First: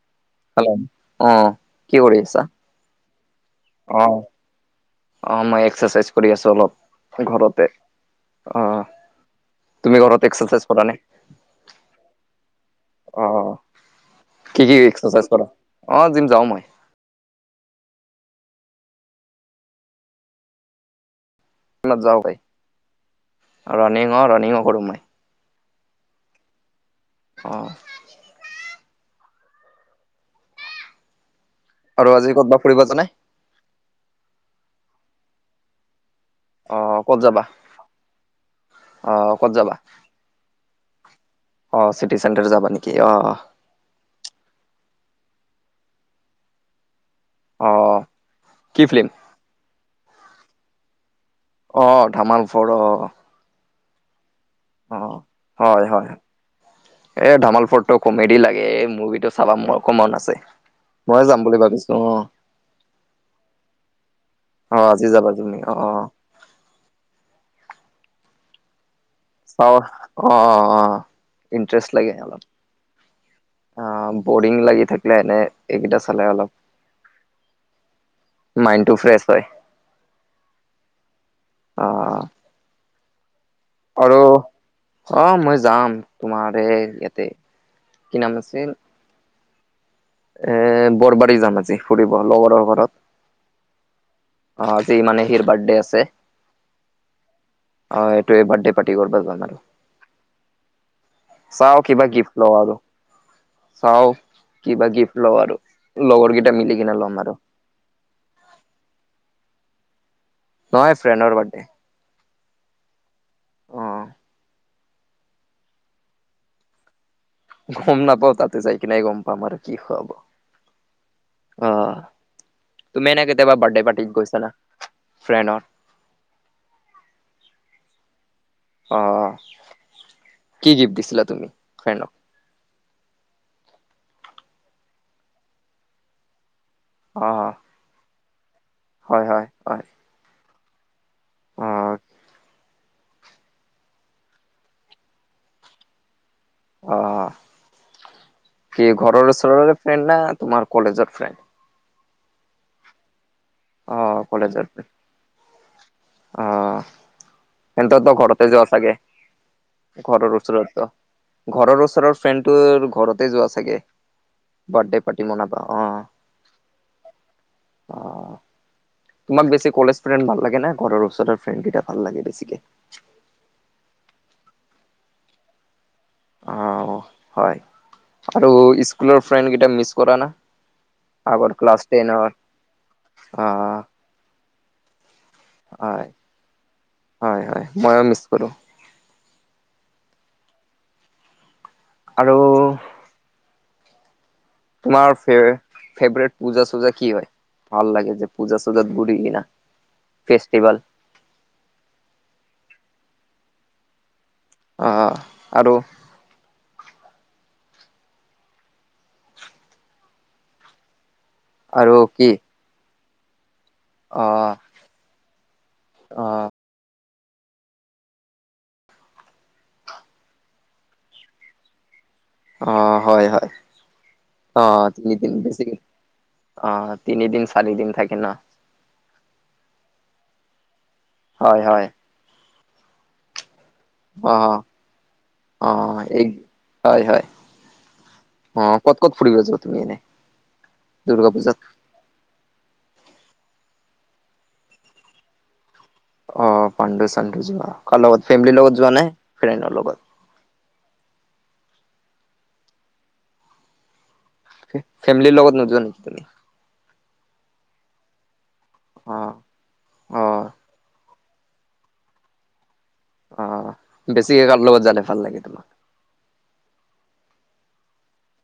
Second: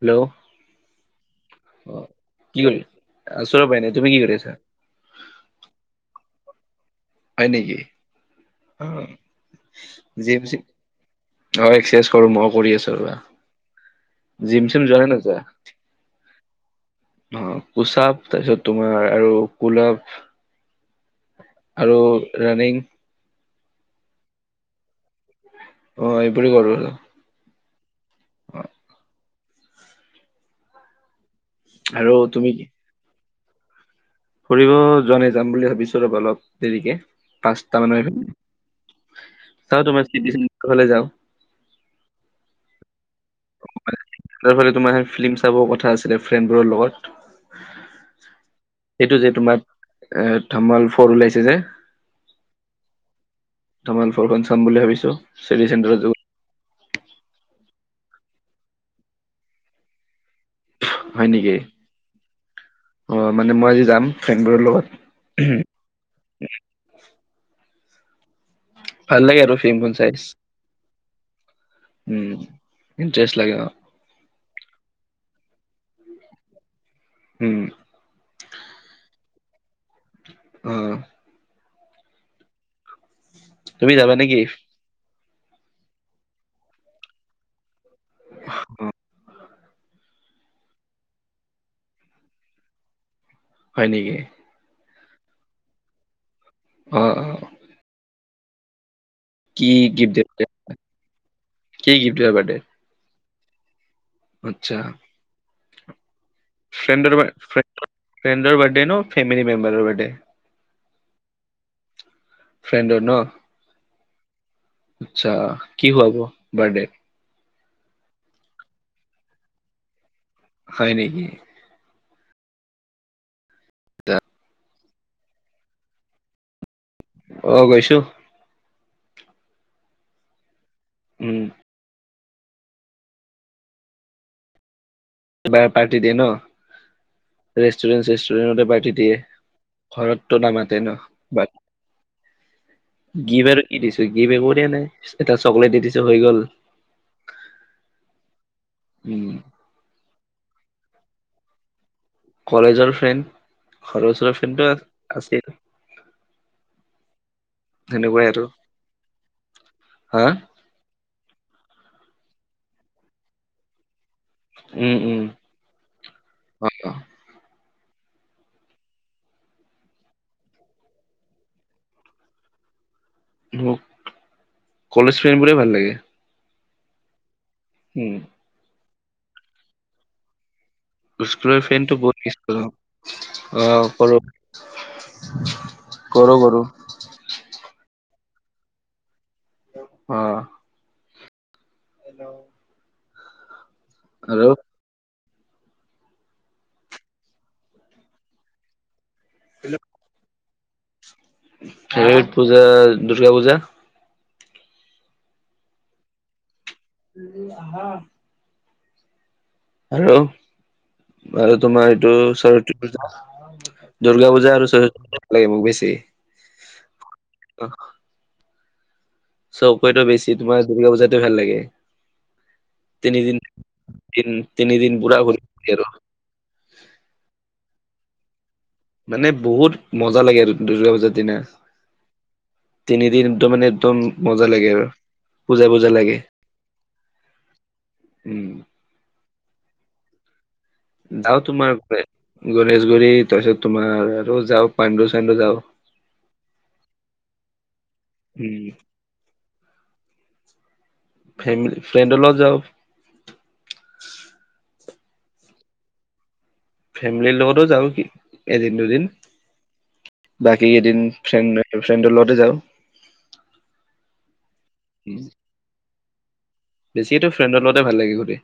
Hello. Hello. অঁ, কি কৰি আছা? আছোঁ এনে বাহিৰতে। তুমি কি কৰিছা? অঁ, মই এক্সাৰচাইজ কৰি আছো অলপ ঘৰতে। অ অঁ। তুমি ঘৰত জিম- চিম এক্সাৰচাইজ কৰা নে? অঁ, এক্সাৰচাইজ কৰো মই, কৰি আছো ৰবা। অ জিম- চিম যোৱা নে নোযোৱা? অঁ, জিম যাওঁ মই। অ, পুচাপ, তাৰপিছত তোমাৰ আৰু কোলাভ। আৰু ৰাণিং। ৰানিঙ অ ৰানিঙো কৰোঁ মই। [inaudible] অ, এইবোৰে কৰোঁ আৰু। অ। [unintelligible] আৰু আজি তুমি কতবা কি ফুৰিব? [unintelligible] ফুৰিব যোৱা নাই। যাম বুলি ভাবিছোঁ ৰবা অলপ। অ দেৰিকে ক'ত যাবা পাঁচটা মান। অ ক'ত যাবা? চাও তোমাৰ [unintelligible] যাওঁ। অ, চিটি চেণ্টাৰ যাবা নেকি? অ, অ। তাৰ ফালে তোমাৰ হে ফিল্ম চাবৰ কথা আছিলে, ফ্ৰেণ্ডবোৰৰ লগত। অ কি ফিল্ম? সেইটো যে তোমাৰ, এ ধমল ফৰ ওলাইছে যে। অ, ধামাল ফৰ, অ। ধামাল ফৰখন চাম বুলি অ ভাবছো, চি টি হয় হয় চেণ্টাৰত। এ, ধামাল ফৰটো কমেডি লাগে। এই মুভিটো চাবা মোৰ খুব মন আছে। ময়ে হয় যাম নেকি বুলি ভাবিছো অ'। অ', মানে মই আজি যাম, ফ্ৰেণ্ডবোৰৰ অ লগত। আজি যাবা তুমি অ [inaudible] অ ভাল লাগে আৰু চাও ফিল্ম খন চাই। অ অ অ ইণ্টাৰেষ্ট লাগে উম, অলপ ইণ্ট্ৰেষ্ট লাগে অ। বৰিং লাগি থাকিলে এনে এইকেইটা চালে অলপ। উম। মাইণ্ডটো ফ্ৰেছ হয়। উম, উম। অ', অ'। তুমি যাবা নেকি? অ', মই যাম তোমাৰ এ ইয়াতে, কি নাম আছিল? এ, বৰবাৰী যাম আজি ফুৰিব লগৰৰ ঘৰত। হয় নেকি? অ', আজি মানে সিৰ বাৰ্তডে আছে। অ', অ। অ', এইোৱে বাৰ্থডে পাৰ্টি [unintelligible] কি গিফ্ট [unintelligible] চাও কি কিবা গিফ্ট দিবা লওঁ বাৰ্থডেত? আৰু চাও কি আচ্ছা বা গিফ্ট লও আৰু, লগৰকেইটা মিলি। কিনে ল'ম ফ্ৰেণ্ডৰ বা আৰু [inaudible] ফ্ৰেণ্ডৰ বাৰ্থডে ন ফেমিলি মেম্বাৰৰ বাৰ্থডে? নইয়, ফ্ৰেণ্ডৰ বাৰ্থডে। ফ্ৰেণ্ডৰ ন? অ আচ্ছা, কি খোৱাব বাৰ্থডেত? গম নাপাও। তাতে যাই কিনেহে গম পাম আৰু কি খুৱাব। হয় নেকি? অ'। তুমি এনে কেতিয়াবা বাৰ্থডে পাৰ্টিত গৈছা না, ফ্ৰেণ্ডৰ? অ', গৈছো। অ', অ'। কি গিফ্ট দিছিলা উম তুমি ফ্ৰেণ্ডক? এবাৰ পাৰ্টি দিয়ে ন? অ'। ৰেষ্টুৰেন্ট-চেষ্টুৰেণ্টতে পাৰ্টি দিয়ে। হয় হয় হয় ঘৰত ত' নামাতে ন? বা অ [inaudible] গিভ আৰু কি দিছোঁ গিভ একো দিয়া নাই, এটা চকলেট দি দিছোঁ হৈ গ'ল। অ', কি উম ঘৰৰ ওচৰৰে ফ্ৰেণ্ড না তোমাৰ কলেজৰ ফ্ৰেণ্ড। কলেজৰ ফ্ৰেণ্ড। ঘৰৰ অ', ওচৰৰ ফ্ৰেণ্ডো কলেজৰ আছিল ফ্ৰেণ্ড অ'। সেন্ততৰটো সেনেকুৱাই আৰু ঘৰতে যোৱা চাগে হা ঘৰৰ ওচৰত তো। ঘৰৰ ওচৰৰ ফ্ৰেণ্ডটো আৰু ঘৰতে যোৱা চাগে। উম বাৰ্থডে উম পাৰ্টি মনাবা অ'। তোমাক বেছি কলেজ ফ্ৰেণ্ড ভাল লাগে না ঘৰৰ ওচৰৰ ফ্ৰেণ্ডৰকেইটা ভাল লাগে বেছিকে। মোক, কলেজ ফ্ৰেণ্ডবোৰে ভাল লাগে। আও, হয়। উম। আৰু স্কুলৰ ফ্ৰেণ্ড কেইটা মিছ কৰা না। আগৰ স্কুলৰ ক্লাছ ফ্ৰেণ্ডটো বহুত টেনৰ মিছ কৰো অ', আ, কৰো। হয়, কৰো কৰো হয়, হয় ময়ো মিছ কৰোঁ। অ'। আৰু [inaudible] হেল্ল'। তোমাৰ ফেৰ-ফেভৰেট পূজা চূজা কি হয়। ভাল লাগে যে পূজা-চূজাত ঘুৰি কিনা। [inaudible] ফেষ্টিভেল হুম পূজা দুৰ্গা পূজা। অ', অ', আৰু। [inaudible] আৰু, আৰু তোমাৰ এইটো সৰতী পূজা। দুৰ্গা অ', পূজা আৰু চৰিত্ৰ পূজা লাগে মোক বেছি। অ', চবকতো বেছি তোমাৰ দূৰ্গা পূজা টো ভাল লাগে। অ', হয়, তিনিদিন হয় তিন অ', পুৰা তিনিদিন ঘূৰি বেছি। আৰু অ', তিনিদিন চাৰি দিন থাকে ন মানে বহুত মজা লাগে আৰু দুৰ্গা পূজাৰ দিনা হয়, হয় তিনিদিন তো মানে একদম মজা অ', লাগে আৰু পূজা পূজা জা অ', লাগে এই হয়, হয় উম। অ', ক'ত ক'ত ফুৰি যোৱা তুমি এনে? দুৰ্গা যাওঁ পূজাত? তোমাৰ গণেশগুৰি তাৰপিছত তোমাৰ আৰু যাওঁ পাণ্ডু চানণ্ডু যাওঁ। অ', পাণ্ডু চাণ্ডু যোৱা কাৰ লগত উম ফেমিলিৰ লগত যোৱা নাই ফ্ৰেণ্ডৰ লগত। ফেমিলি ফ্ৰেণ্ডৰ লগত যাওঁ। ফেমিলিৰ লগত নোযোৱা নেকি তুমি। ফেমিলিৰ লগতো যাও কি এদিন দুদিন। অ অ বাকী এেইদিন ফ্ৰেণ্ড ফ্ৰেণ্ডৰ লগতে যাওঁ। অ', বেছি কাৰ লগত জালে ভাল লাগে তোমাক। বেছিকেতো ফ্ৰেণ্ডৰ লগতে ভাল লাগে গোটেই।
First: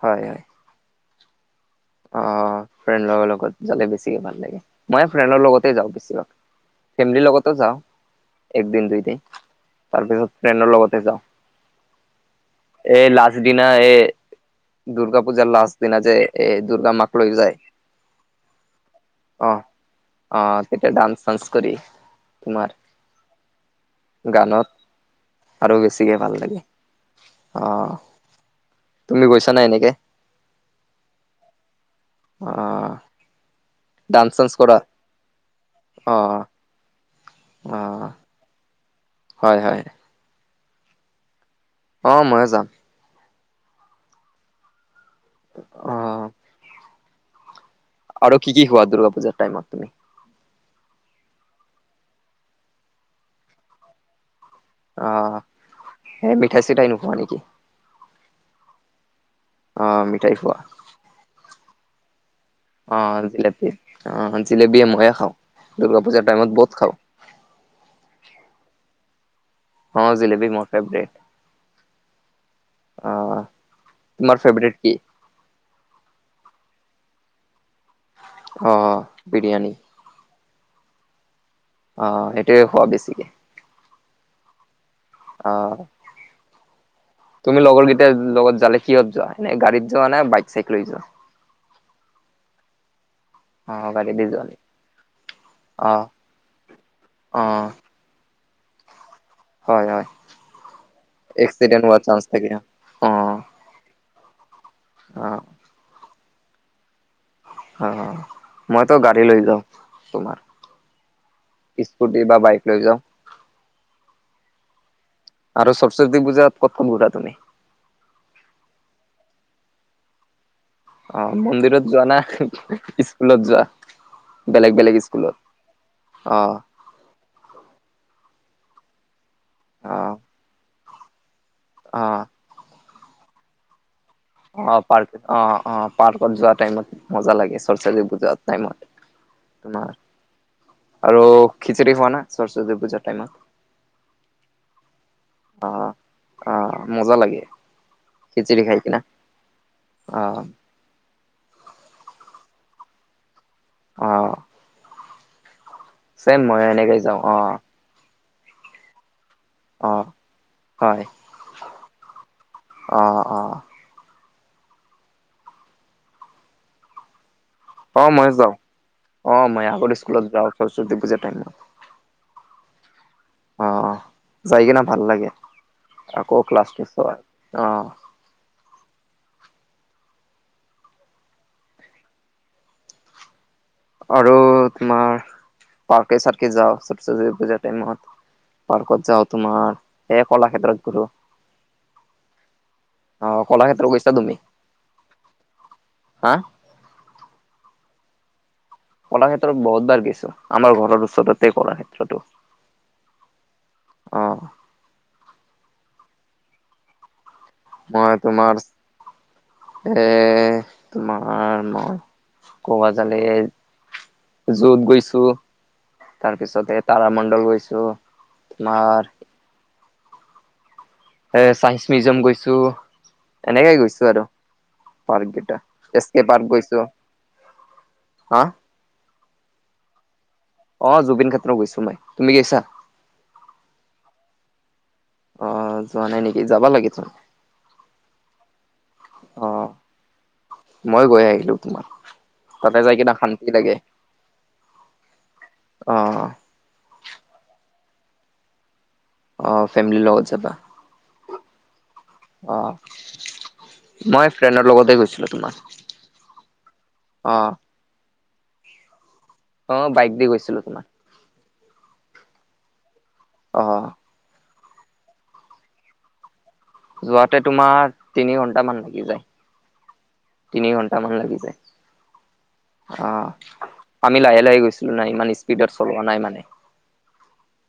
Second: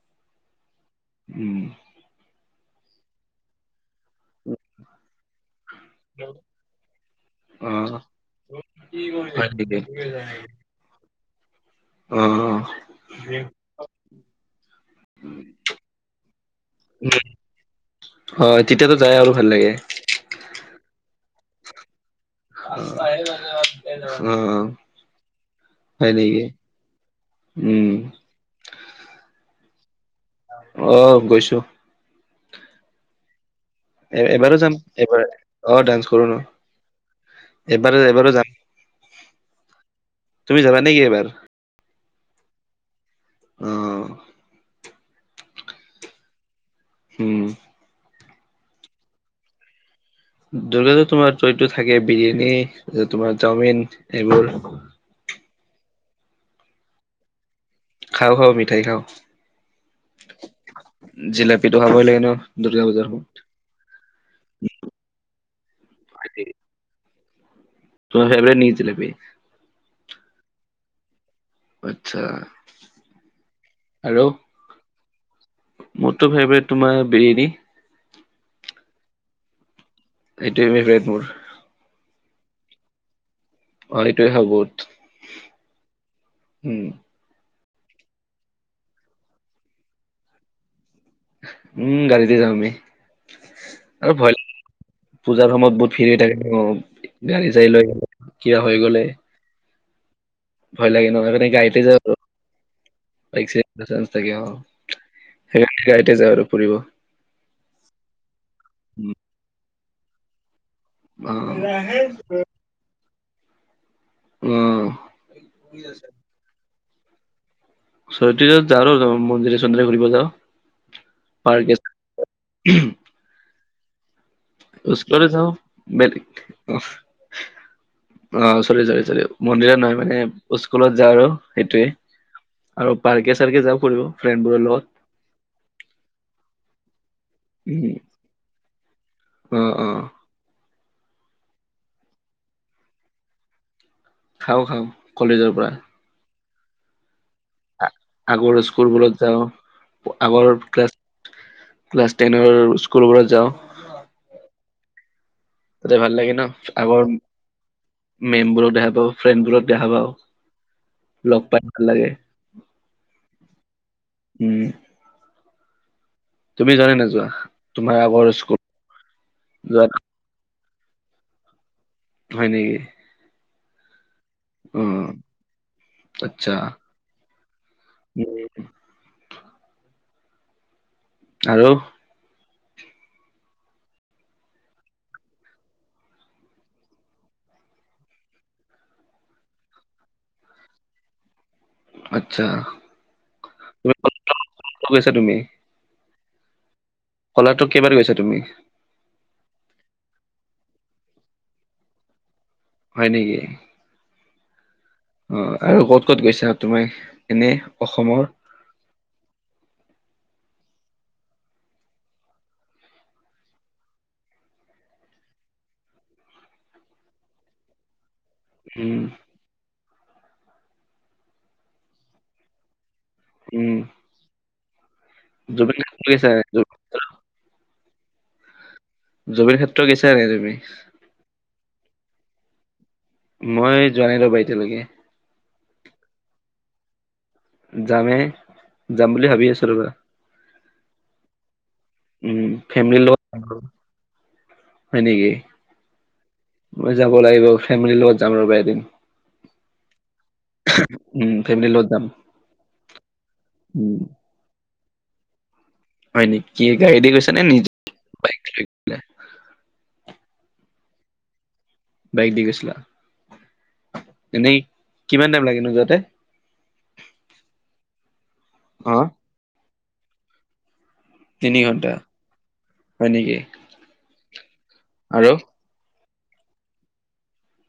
হয়। উম। অ', ফ্ৰেণ্ড লগৰ লগত। জালে বেছিকে ভাল লাগে মই ফ্ৰেণ্ডৰ লগতে যাওঁ বেছিভাগ ফেমিলিৰ লগত অ যাওঁ। একদিন দুইদিন হয় নেকি তাৰপিছত ফ্ৰেণ্ডৰ লগতে যাওঁ। অ এই লাষ্ট দিনা এই দুৰ্গা পূজাৰ লাষ্ট দিনা যে এ দুৰ্গা মাক উম লৈ যায় হ তেতিয়াতো যাই আৰু ভাল অ লাগে। অ তেতিয়া ডান্স-চান্স কৰি তোমাৰ অ অ গানত আৰু হয় বেছিকে ভাল নেকি লাগে। অ উম, তুমি গৈছা নাই এনেকে? অ গৈছো। অ এ ডান্স চান্স এবাৰো যাম কৰা এবাৰ অ ডান্স কৰো ন অ', অ এবাৰ এবাৰো যাম হয় হয় তুমি যাবা নেকি এইবাৰ? অ ময়ে যাম অ অ হম আৰু কি কি খোৱা দুৰ্গা পূজা টাইমত তুমি? দুৰ্গাটো তোমাৰটো এইটো থাকে বিৰিয়ানী, তোমাৰ চাওমিন এইবোৰ অ হে মিঠাই-চিঠাই নোখোৱা নেকি? খাওঁ খাওঁ মিঠাই খাওঁ। অ মিঠাই খোৱা। জিলাপিটো খাবই লাগে ন দুৰ্গা পূজাৰ সময়ত। অ'জেলেপি অ জেলেপিও ময়ে খাওঁ। দূৰ্গা পূজা টাইমত বহুত খাওঁ। [unintelligible] অ জেলেপি মোৰ ফেব্ৰেত আচ্ছা অ, আৰু তোমাৰ ফেব্ৰেত কি? মোৰতো ফেব্ৰেত তোমাৰ বিৰিয়ানী অ অ বিৰিয়ানী। এইটৱে মেভৰেট মোৰ। অ সেইটোয়ে খোৱা বেছিকে। অ সেইটোয়ে খাওঁ বহুত অহ উম, তুমি লগৰ কেইটাৰ লগত যালে কিহত যোৱা, এ গাড়ীত যোৱা নে বাইক চাইক লৈ যোৱা? উম গাড়ীতে যাওঁ আমি। অ', গাড়ী আৰু দি ভৈল যোৱা নেকি? পূজাৰ সময়ত বহুত অ', ফিৰি হৈ থাকে অ গাড়ী চাড়ী অ', লৈ। কিবা হৈ গ'লে হয় হয়। ভয় লাগে নহয় সেইকাৰণে গাড়িতে এক্সিডেণ্ট যাও হোৱাৰ আৰু চান্স থাকে অ', বাইক চাইক নাযাওঁ ছাগে অ অ ডেইলী গাড়ীতে যাওঁ আৰু ফুৰিব। অ অ মইতো গাড়ী লৈ যাওঁ তোমাৰ স্কুটি বা বাইক লৈ যাওঁ। অ আৰু সৰস্বতী পূজাত ক'ত ক'ত ঘূৰা তুমি? সৰস্বতী পূজাত যাওঁ মন্দিৰে চন্দিৰে ঘূৰিব যাওঁ অ পাৰ্কে মন্দিৰত যোৱা না স্কুলত যোৱা? বেলেগ বেলেগ স্কুলতে স্কুলত যাওঁ বেলেগে অ অ', চৰি চৰি চৰি, মন্দিৰত নহয় অ', মানে স্কুলত যা আৰু। সেইটোয়ে, অ', আৰু পাৰ্কে চাৰ্কে যাওঁ ফুৰিব। ফ্ৰেণ্ডবোৰৰ অ', লগত পাৰ্ক অ' অ' পাৰ্কত যোৱা টাইমত, মজা লাগে। [unintelligible] উম বুজা টাইমত, অ অ হয়। আৰু খিচিৰি খোৱা না সৰস্বতী পূজাৰ টাইমত? খাওঁ খাওঁ। কলেজৰ পৰা অ', অ' মজা লাগে। আ আগৰ খিচিৰি খাই স্কুল কিনা বোৰত যাওঁ, অ', আগৰ ক্লাছত ক্লাছ টেনৰ স্কুলবোৰত যাওঁ। অ'। তাতে ভাল লাগে চেম ন মই এনেকে আগৰ, যাওঁ অ', মেমবোৰক দেখা পাওঁ, ফ্ৰেণ্ড বোৰক দেখা অ', পাওঁ, হয় লগ পাই ভাল লাগে। অ অ উম। তুমি যোৱা নে নোযোৱা? তোমাৰ অ', আগৰ মই যাওঁ, স্কুল অ' মই যোৱা আগতে স্কুলত যাওঁ সৰস্বতী পূজা টাইমত। হয় নেকি? অ', অ', যাই কিনে ভাল অ লাগে, আকৌ আচ্ছা ক্লাছ [unintelligible] অ'। উম, আৰু? আৰু তোমাৰ পাৰ্কে চাৰ্কে যাওঁ সৰস্বতী পূজা টাইমত। পাৰ্কত যাওঁ, তোমাৰ এ কলাক্ষেত্ৰত গ'লো। আচ্ছা অ', কলাক্ষেত্ৰ গৈছা তুমি, কলেজত গৈছা তুমি হা? কলাক্ষেত্ৰত কেইবাৰ গৈছা তুমি? কলাক্ষেত্ৰত বহুত বাৰ গৈছোঁ, আমাৰ ঘৰৰ ওচৰতেই কলাক্ষেত্ৰতো। হয় নেকি? অ'। অ', আৰু ক'ত ক'ত গৈছা, তুমি এনে? মই অসমৰ তোমাৰ, এ তোমাৰ মই গোৱা জালে। যোত গৈছো, তাৰপিছতে তাৰামণ্ডল গৈছো। উম তোমাৰ এ চাইন্স মিউজিয়াম গৈছো, উম এনেকে গৈছো আৰু। পাৰ্ক কেইটা জুবিন এছ ক্ষেত্ৰ কে গৈছা পাৰ্ক গৈছো, হা? জুবিৰ ক্ষেত্ৰ গৈছা না তুমি? অ', জুবিন ক্ষেত্ৰ গৈছো মই, তুমি গৈছা? মই যোৱা নাই ৰ'ব এতিয়ালৈকে। অ' যোৱা নাই, নেকি যাবা লাগেটো। যামে, যাম বুলি ভাবি অ আছোঁ ৰ'বা। মই গৈ আহিলো তোমাৰ। উম তাতে যাই ফেমিলিৰ কিনা শান্তি লগত, লাগে হয় নেকি? অ মই যাব লাগিব, ফেমিলিৰ লগত যাম ৰ'বা এদিন। অ ফেমিলিৰ লগত যাবা উম, ফেমিলি লগত যাম, অ উম। মই ফ্ৰেণ্ডৰ লগতে গৈছিলো তোমাৰ। হয় নেকি গাড়ীতে গৈছে অ নে নিজে বাইক লৈ? গৈছিলা? অ', বাইক দি গৈছিলো তোমাৰ। বাইক দি গৈছিলা? অ'। এনেই কিমান টাইম লাগে নো যাওঁতে? যোৱাতে তোমাৰ তিনি ঘন্টামান অ'। লাগি যায়। তিনি ঘন্টামান লাগি যায়, তিনি ঘণ্টা হয় অ', নেকি আমি লাহে, লাহে গৈছোঁ। নাই ইমান আৰু স্পীডত চলোৱা নাই মানে।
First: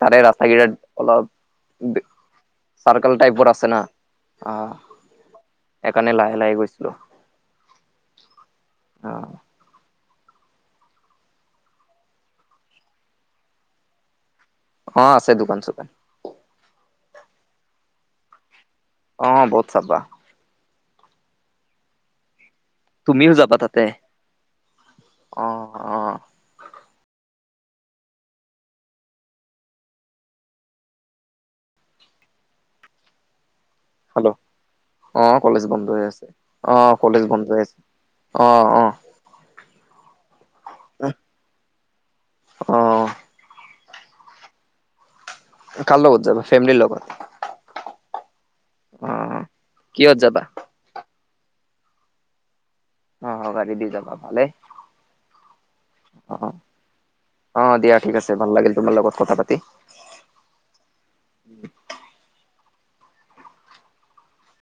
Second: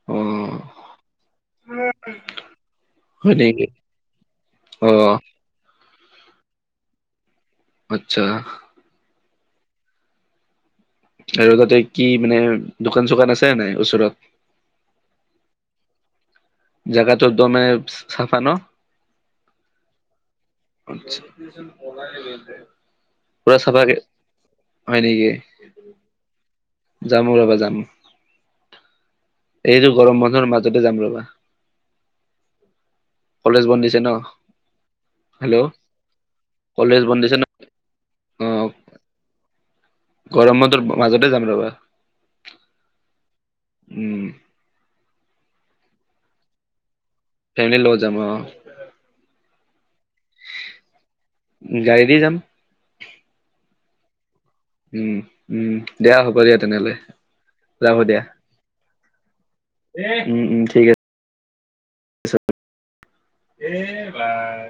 তাৰে ৰাস্তা অ'। কিটা অলপ [unintelligible] চাৰকাল হয় টাইপৰ নেকি আছে না, আহ, অ'। সেইকাৰণে লাহে, লাহে গৈছিলোঁ। আচ্ছা। অ'। আৰু তাৰ লগতে কি মানে, দোকান চোকান আছে নাই ওচৰত? অ', আছে দোকান-চোকান। জগাটো একদমে চাফা ন'? অ', বহুত চাফা। [unintelligible] তুমিও যাবা পুৰা তাতে চফাকে! হয় নেকি? অ অ যাম ৰ'বা যাম। এইটো গৰম বন্ধৰ মাজতে যাম ৰ'বা। কলেজ বন্ধ দিছে ন হাল্ল'? অ', কলেজ হেল্ল' বন্ধ হৈ আছে। অ', কলেজ বন্ধ আছে। অ', অ'। গৰম বন্ধৰ মাজতে যাম ৰ'বা অ উম। কাৰ লগত যাবা, ফেমিলিৰ লগত? ফেমিলিৰ লগত যাম অ অ', কিহত যাবা? গাড়ী দি যাম। অ', অ', গাড়ী দি যাবা, ভালেই। উম উম দিয়া হ'ব অ', দিয়া তেনেহ'লে অ', দিয়া ঠিক আছে ভাল লাগিল তোমাৰ লগত কথা পাতি। উম, উম, ঠিক আছে। এ, ভাই